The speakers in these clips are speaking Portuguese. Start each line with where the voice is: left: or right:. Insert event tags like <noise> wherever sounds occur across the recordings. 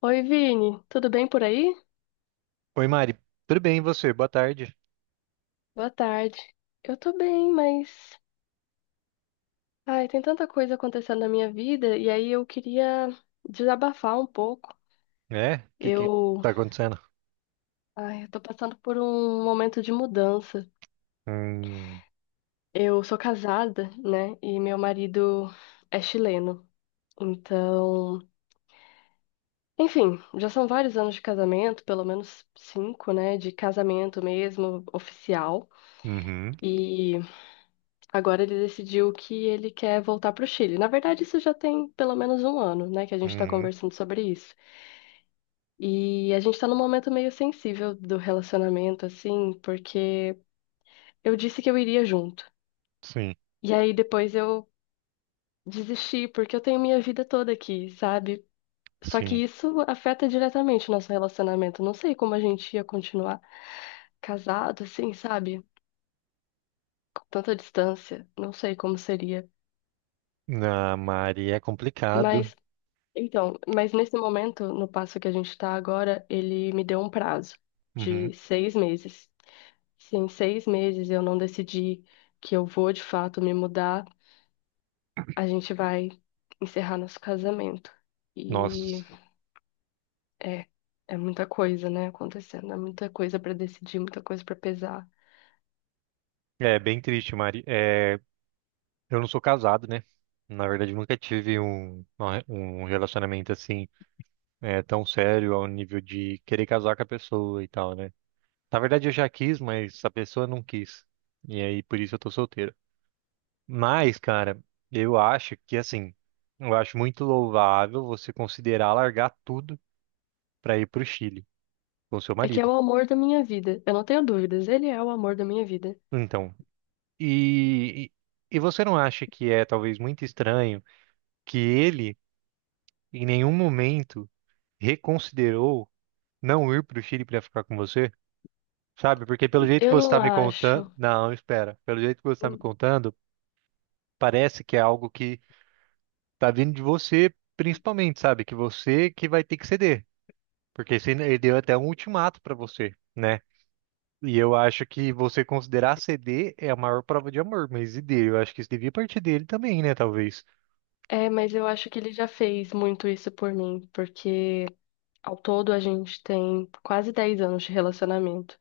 left: Oi, Vini, tudo bem por aí?
right: Oi, Mari. Tudo bem, e você? Boa tarde.
left: Boa tarde. Eu tô bem, mas ai, tem tanta coisa acontecendo na minha vida e aí eu queria desabafar um pouco.
right: É? O que que
left: Eu,
right: tá acontecendo?
left: ai, eu tô passando por um momento de mudança.
right: Hum.
left: Eu sou casada, né? E meu marido é chileno. Então, enfim, já são vários anos de casamento, pelo menos cinco, né? De casamento mesmo, oficial.
right: Uhum.
left: E Agora ele decidiu que ele quer voltar para o Chile. Na verdade, isso já tem pelo menos um ano, né, que a gente está
right: Uhum.
left: conversando sobre isso. E a gente está num momento meio sensível do relacionamento, assim, porque eu disse que eu iria junto.
right: Sim,
left: E aí depois eu desisti, porque eu tenho minha vida toda aqui, sabe? Só que
right: sim.
left: isso afeta diretamente o nosso relacionamento. Não sei como a gente ia continuar casado, assim, sabe? Com tanta distância. Não sei como seria.
right: Na Mari é complicado.
left: Mas Então, mas nesse momento, no passo que a gente está agora, ele me deu um prazo
right: Uhum.
left: de 6 meses. Se em 6 meses eu não decidir que eu vou de fato me mudar, a gente vai encerrar nosso casamento.
right: Nossa,
left: E é, é muita coisa, né, acontecendo. É muita coisa para decidir, muita coisa para pesar.
right: é bem triste, Mari. É, eu não sou casado, né? Na verdade, nunca tive um relacionamento assim, tão sério ao nível de querer casar com a pessoa e tal, né? Na verdade, eu já quis, mas a pessoa não quis. E aí, por isso eu tô solteiro. Mas, cara, eu acho que assim, eu acho muito louvável você considerar largar tudo para ir para o Chile com seu
left: É que é
right: marido.
left: o amor da minha vida. Eu não tenho dúvidas, ele é o amor da minha vida.
right: Então, e, e e você não acha que é talvez muito estranho que ele em nenhum momento reconsiderou não ir para o Chile para ficar com você? Sabe? Porque pelo jeito que
left: Eu
right: você
left: não
right: está me contando,
left: acho.
right: não, espera. Pelo jeito que você está me contando, parece que é algo que tá vindo de você, principalmente, sabe? Que você que vai ter que ceder. Porque ele deu até um ultimato pra você, né? E eu acho que você considerar ceder é a maior prova de amor, mas e dele? Eu acho que isso devia partir dele também, né? Talvez.
left: É, mas eu acho que ele já fez muito isso por mim, porque ao todo, a gente tem quase 10 anos de relacionamento.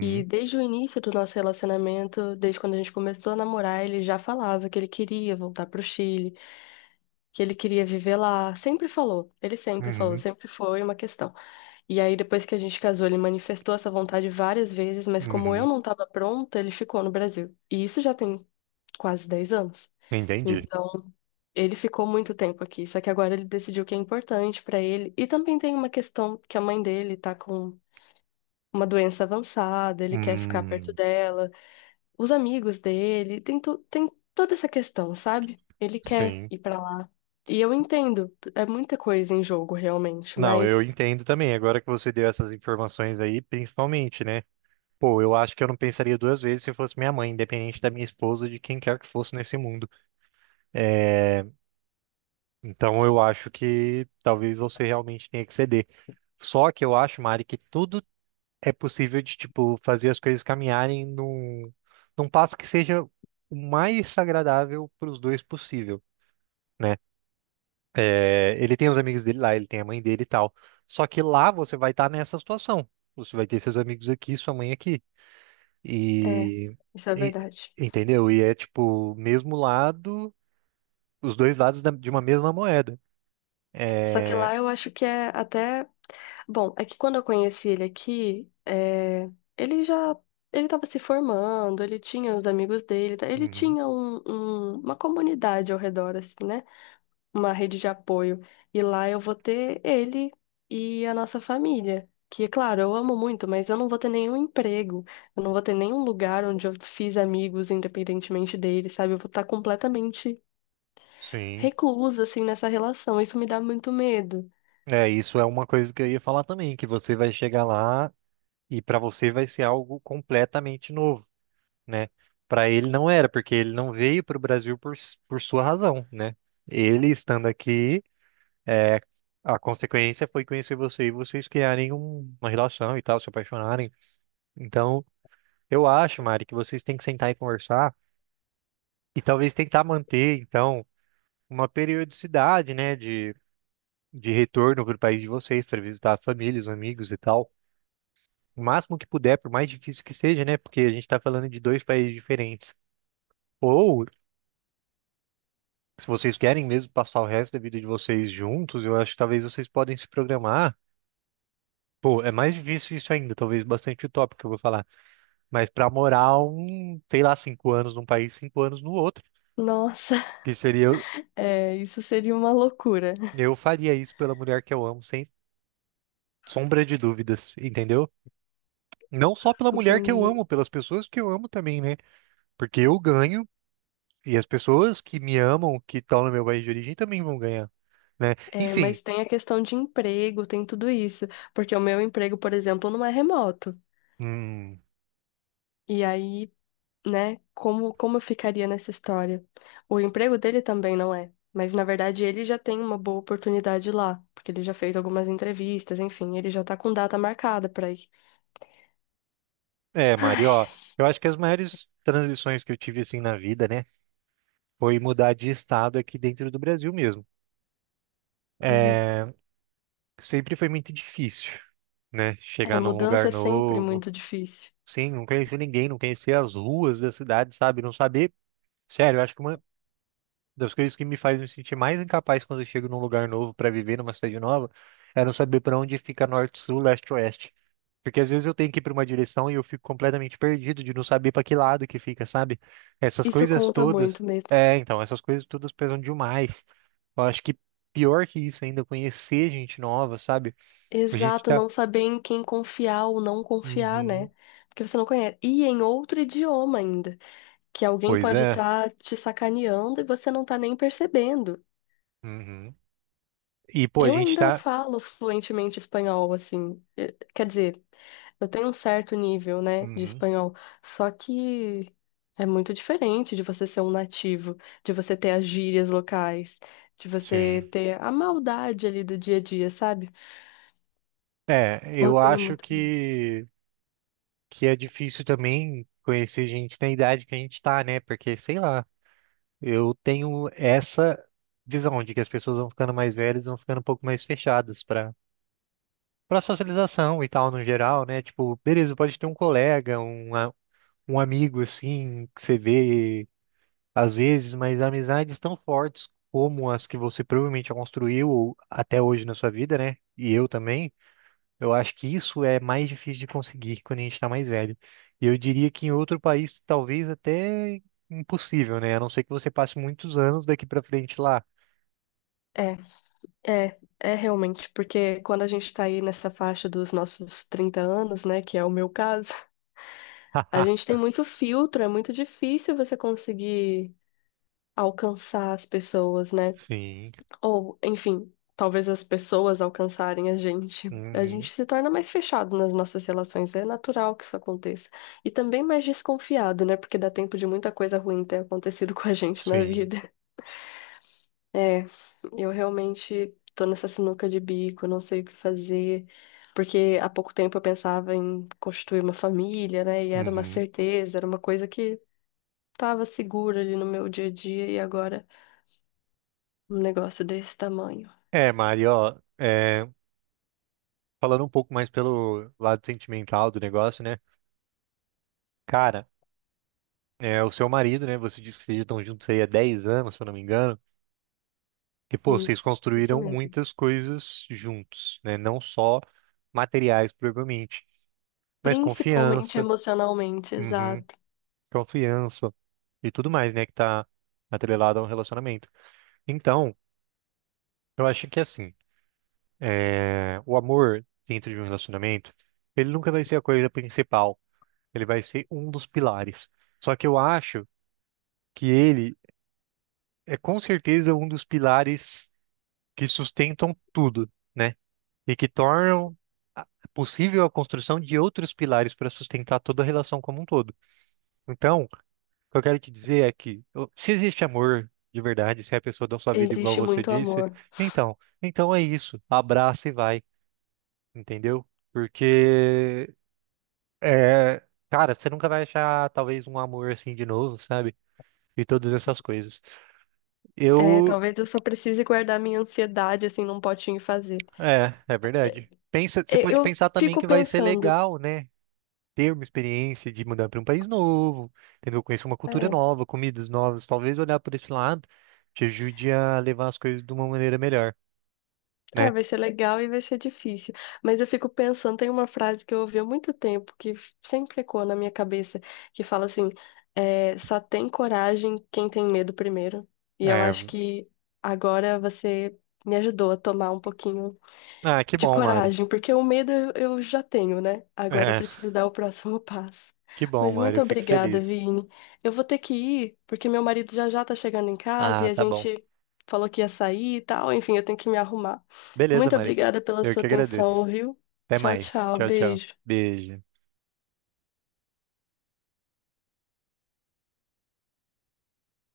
left: E desde o início do nosso relacionamento, desde quando a gente começou a namorar, ele já falava que ele queria voltar para o Chile, que ele queria viver lá. Sempre falou, ele sempre falou,
right: Uhum.
left: sempre foi uma questão. E aí, depois que a gente casou, ele manifestou essa vontade várias vezes, mas como eu
right: Uhum.
left: não estava pronta, ele ficou no Brasil. E isso já tem quase 10 anos.
right: Entendi.
left: Então, ele ficou muito tempo aqui, só que agora ele decidiu que é importante pra ele. E também tem uma questão que a mãe dele tá com uma doença avançada, ele quer ficar perto
right: Hum.
left: dela, os amigos dele, tem, tem toda essa questão, sabe? Ele quer
right: Sim.
left: ir pra lá. E eu entendo, é muita coisa em jogo realmente,
right: Não, eu
left: mas
right: entendo também. Agora que você deu essas informações aí, principalmente, né? Pô, eu acho que eu não pensaria duas vezes se fosse minha mãe, independente da minha esposa, de quem quer que fosse nesse mundo. Então eu acho que talvez você realmente tenha que ceder. Só que eu acho, Mari, que tudo é possível de, tipo, fazer as coisas caminharem num passo que seja o mais agradável para os dois possível, né? É, ele tem os amigos dele lá, ele tem a mãe dele e tal. Só que lá você vai estar nessa situação. Você vai ter seus amigos aqui, sua mãe aqui.
left: é,
right: E,
left: isso é
right: e-
left: verdade.
right: Entendeu? E é tipo, mesmo lado, os dois lados de uma mesma moeda.
left: Só que
right: É.
left: lá eu acho que é até. Bom, é que quando eu conheci ele aqui, ele já. Ele estava se formando, ele tinha os amigos dele, tá? Ele
right: Uhum.
left: tinha uma comunidade ao redor, assim, né? Uma rede de apoio. E lá eu vou ter ele e a nossa família. Que, claro, eu amo muito, mas eu não vou ter nenhum emprego, eu não vou ter nenhum lugar onde eu fiz amigos, independentemente dele, sabe? Eu vou estar completamente
right: Sim.
left: reclusa, assim, nessa relação. Isso me dá muito medo.
right: É, isso é uma coisa que eu ia falar também, que você vai chegar lá e para você vai ser algo completamente novo, né? Para ele não era, porque ele não veio para o Brasil por, por sua razão, né? Ele estando aqui, é, a consequência foi conhecer você e vocês criarem uma relação e tal, se apaixonarem. Então, eu acho, Mari, que vocês têm que sentar e conversar e talvez tentar manter, então, uma periodicidade, né, de retorno para o país de vocês, para visitar a família, os amigos e tal. O máximo que puder, por mais difícil que seja, né? Porque a gente está falando de dois países diferentes. Ou, se vocês querem mesmo passar o resto da vida de vocês juntos, eu acho que talvez vocês podem se programar. Pô, é mais difícil isso ainda, talvez bastante utópico que eu vou falar. Mas pra morar um, sei lá, 5 anos num país, 5 anos no outro.
left: Nossa,
right: Que seria, eu,
left: <laughs> é, isso seria uma loucura.
right: eu faria isso pela mulher que eu amo, sem sombra de dúvidas, entendeu? Não só pela mulher que eu
left: Entendi.
right: amo, pelas pessoas que eu amo também, né? Porque eu ganho e as pessoas que me amam, que estão no meu país de origem, também vão ganhar, né?
left: É,
right: Enfim.
left: mas tem a questão de emprego, tem tudo isso. Porque o meu emprego, por exemplo, não é remoto.
right: Hum.
left: E aí, né? Como, como eu ficaria nessa história? O emprego dele também não é, mas na verdade ele já tem uma boa oportunidade lá, porque ele já fez algumas entrevistas, enfim, ele já tá com data marcada pra ir.
right: É, Mari,
left: Ai,
right: ó, eu acho que as maiores transições que eu tive assim na vida, né, foi mudar de estado aqui dentro do Brasil mesmo.
left: uhum.
right: É, sempre foi muito difícil, né,
left: É,
right: chegar num
left: mudança
right: lugar
left: é sempre
right: novo.
left: muito difícil.
right: Sim, não conhecer ninguém, não conhecer as ruas da cidade, sabe? Não saber. Sério, eu acho que uma das coisas que me faz me sentir mais incapaz quando eu chego num lugar novo para viver numa cidade nova é não saber para onde fica norte, sul, leste, oeste. Porque às vezes eu tenho que ir para uma direção e eu fico completamente perdido de não saber para que lado que fica, sabe? Essas
left: Isso
right: coisas
left: conta
right: todas.
left: muito mesmo.
right: É, então, essas coisas todas pesam demais. Eu acho que pior que isso ainda, conhecer gente nova, sabe? A gente
left: Exato,
right: tá.
left: não saber em quem confiar ou não confiar,
right: Uhum.
left: né? Porque você não conhece. E em outro idioma ainda, que alguém
right: Pois
left: pode
right: é.
left: estar te sacaneando e você não tá nem percebendo.
right: Uhum. E, pô, a
left: Eu
right: gente
left: ainda
right: tá.
left: falo fluentemente espanhol, assim. Quer dizer, eu tenho um certo nível, né, de
right: Uhum.
left: espanhol. Só que é muito diferente de você ser um nativo, de você ter as gírias locais, de
right: Sim.
left: você ter a maldade ali do dia a dia, sabe?
right: É,
left: Eu
right: eu
left: tenho
right: acho
left: muito.
right: que é difícil também conhecer gente na idade que a gente tá, né? Porque, sei lá. Eu tenho essa visão de que as pessoas vão ficando mais velhas, vão ficando um pouco mais fechadas para socialização e tal no geral, né? Tipo, beleza, pode ter um colega, um amigo assim que você vê às vezes, mas amizades tão fortes como as que você provavelmente construiu ou até hoje na sua vida, né? E eu também, eu acho que isso é mais difícil de conseguir quando a gente está mais velho. E eu diria que em outro país talvez até impossível, né? A não ser que você passe muitos anos daqui para frente lá.
left: É, é realmente, porque quando a gente tá aí nessa faixa dos nossos 30 anos, né, que é o meu caso, a gente
right: <laughs>
left: tem muito filtro, é muito difícil você conseguir alcançar as pessoas, né?
right: Sim.
left: Ou, enfim, talvez as pessoas alcançarem a gente. A
right: Uhum.
left: gente se torna mais fechado nas nossas relações. É natural que isso aconteça. E também mais desconfiado, né? Porque dá tempo de muita coisa ruim ter acontecido <laughs> com a gente na
right: Sim.
left: vida. É, eu realmente tô nessa sinuca de bico, não sei o que fazer. Porque há pouco tempo eu pensava em constituir uma família, né? E era uma
right: Uhum.
left: certeza, era uma coisa que estava segura ali no meu dia a dia. E agora um negócio desse tamanho.
right: É, Mari, ó, falando um pouco mais pelo lado sentimental do negócio, né? Cara, o seu marido, né? Você disse que vocês estão juntos aí há 10 anos, se eu não me engano. E, pô,
left: Hum,
right: vocês
left: isso
right: construíram
left: mesmo.
right: muitas coisas juntos, né? Não só materiais, provavelmente, mas
left: Principalmente
right: confiança,
left: emocionalmente,
right: uhum,
left: exato.
right: confiança e tudo mais, né? Que tá atrelado a um relacionamento. Então, eu acho que assim. É, o amor dentro de um relacionamento, ele nunca vai ser a coisa principal. Ele vai ser um dos pilares. Só que eu acho que ele é com certeza um dos pilares que sustentam tudo, né? E que tornam a- possível a construção de outros pilares para sustentar toda a relação como um todo. Então, o que eu quero te dizer é que se existe amor de verdade, se a pessoa dá sua vida igual
left: Existe
right: você
left: muito
right: disse,
left: amor.
right: então, então é isso. Abraça e vai, entendeu? Porque é, cara, você nunca vai achar talvez um amor assim de novo, sabe? E todas essas coisas.
left: É,
right: Eu,
left: talvez eu só precise guardar minha ansiedade assim num potinho e fazer.
right: é, é verdade. Pensa, você pode
left: Eu
right: pensar também
left: fico
right: que vai ser
left: pensando,
right: legal, né? Ter uma experiência de mudar para um país novo, entendeu? Conhecer uma cultura
left: é,
right: nova, comidas novas, talvez olhar por esse lado te ajude a levar as coisas de uma maneira melhor, né?
left: vai ser legal e vai ser difícil. Mas eu fico pensando, tem uma frase que eu ouvi há muito tempo que sempre ecoa na minha cabeça, que fala assim, é, só tem coragem quem tem medo primeiro. E eu
right: É,
left: acho que agora você me ajudou a tomar um pouquinho
right: ah, que
left: de
right: bom, Mari.
left: coragem, porque o medo eu já tenho, né? Agora eu
right: É,
left: preciso dar o próximo <laughs> passo.
right: <laughs> que bom,
left: Mas
right: Mari,
left: muito
right: eu fico
left: obrigada,
right: feliz.
left: Vini. Eu vou ter que ir, porque meu marido já já tá chegando em casa e
right: Ah,
left: a
right: tá bom.
left: gente falou que ia sair e tal. Enfim, eu tenho que me arrumar.
right: Beleza,
left: Muito
right: Mari.
left: obrigada pela
right: Eu
left: sua
right: que
left: atenção,
right: agradeço.
left: viu?
right: Até
left: Tchau,
right: mais.
left: tchau.
right: Tchau, tchau.
left: Beijo.
right: Beijo.